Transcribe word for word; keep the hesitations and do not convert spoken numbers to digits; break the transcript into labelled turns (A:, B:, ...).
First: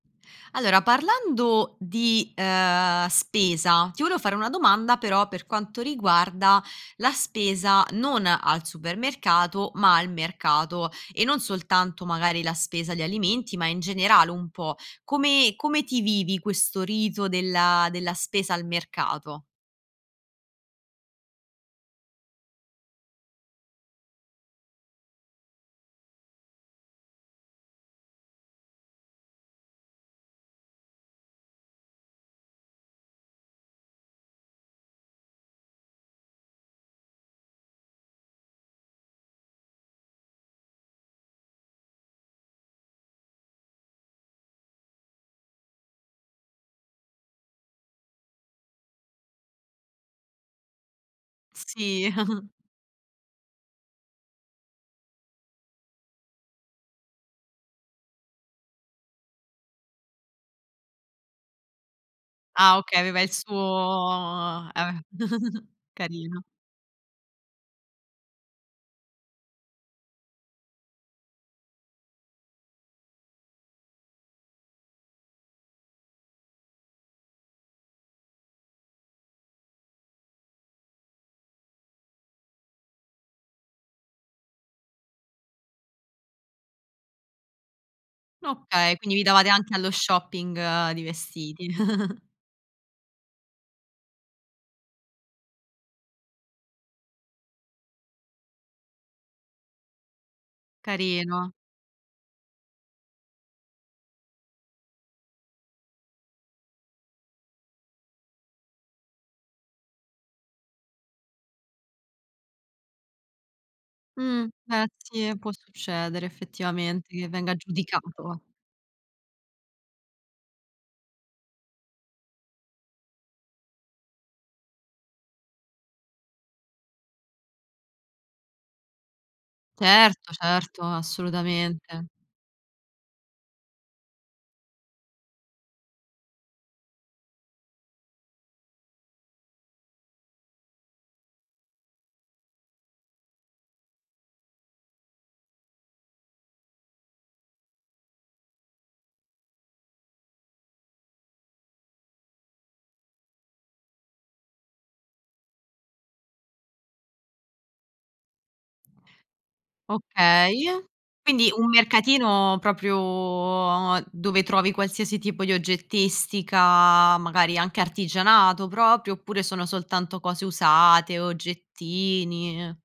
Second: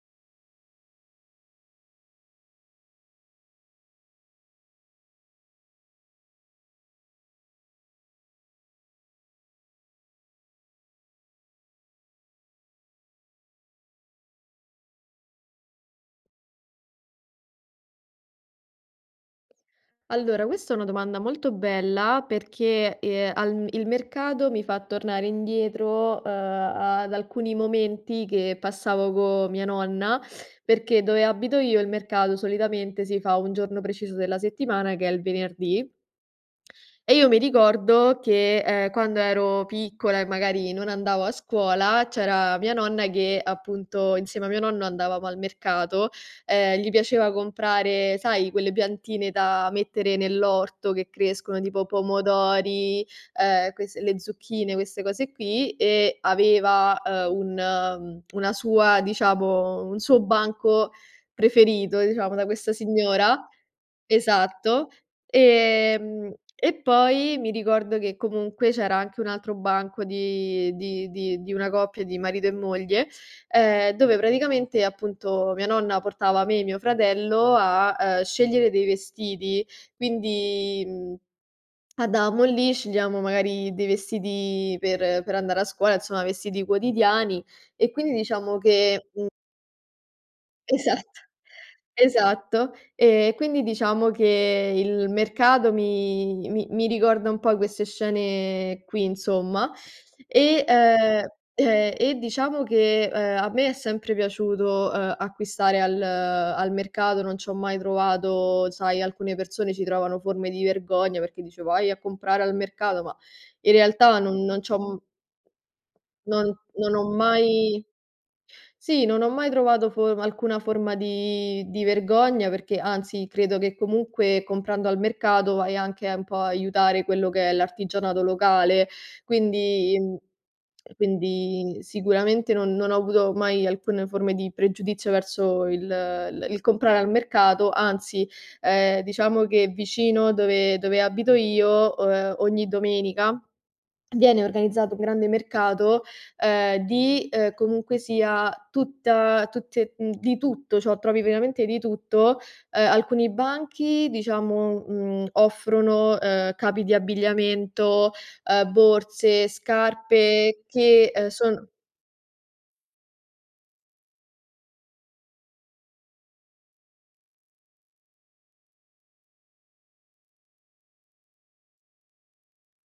A: Allora parlando di, ehm, spesa, ti volevo fare una domanda però per quanto riguarda la spesa non al supermercato ma al mercato e non soltanto magari la spesa di alimenti, ma in generale un po'. Come come ti vivi questo rito della della spesa al mercato?
B: Allora, questo è una domanda molto bella perché, ehm, al il mercato mi fa tornare indietro, ehm, ad alcuni momenti che passavo co mia nonna, perché dove abito io il mercato solitamente si fa un giorno preciso della settimana che è il venerdì. E io mi ricordo che, ehm, quando ero piccola e magari non andavo a scuola, c'era mia nonna che appunto insieme a mio nonno andavamo al mercato, ehm, gli piaceva comprare sai, quelle piantine da mettere nell'orto che crescono, tipo
A: Sì.
B: pomodori, ehm, quest le zucchine, queste cose qui, e aveva, ehm, un una sua, diciamo un suo banco preferito, diciamo, da questa
A: Ah okay, aveva il
B: signora.
A: suo,
B: Esatto.
A: ehm,
B: Ehm,
A: carino.
B: e poi mi ricordo che comunque c'era anche un altro banco di di di di una coppia di marito e moglie, ehm, dove praticamente appunto mia nonna portava me e mio fratello a, ehm, scegliere dei vestiti. Quindi, mhmm, adamo lì, scegliamo magari dei vestiti per per andare a scuola, insomma vestiti quotidiani, e quindi diciamo
A: Okay,
B: che,
A: quindi vi
B: mhmm
A: davate anche allo shopping di
B: Esatto.
A: vestiti.
B: Esatto. Ehm, quindi diciamo che il mercato mi mi mi ricorda un po' queste scene qui, insomma, e, ehm
A: Carino.
B: ehm, e diciamo che, ehm, a me è sempre piaciuto, uhm, acquistare al al mercato, non c'ho mai trovato sai, alcune persone ci trovano forme di vergogna, perché dice: "Vai a comprare al mercato!" Ma in realtà non
A: Mh,
B: non c'ho,
A: eh,
B: m
A: sì, può succedere
B: non non ho
A: effettivamente che venga
B: mai
A: giudicato va.
B: sì, non ho mai trovato form alcuna forma di di vergogna, perché anzi credo che comunque, comprando al mercato vai anche un po' a aiutare quello che è l'artigianato locale, quindi mhmm,
A: Certo, certo,
B: quindi
A: assolutamente.
B: sicuramente non non ho avuto mai alcune forme di pregiudizio verso il il il comprare al mercato, anzi, ehm, diciamo che vicino dove dove abito io, uhm, o ogni domenica, viene organizzato grande mercato, ehm, di, ehm, comunque sia, tutta tutte mhmm, di tutto, ciò trovi veramente di tutto. Ehm, alcuni banchi, diciamo, mhmm, offrono, ehm, capi di abbigliamento, ehm, borse,
A: Okay.
B: scarpe che, uhm,
A: Quindi
B: sono
A: un mercatino propio dove trovi qualsiasi tipo di oggettistica, magari anche artigianato propio, oppure sono soltanto cose usate, oggettini?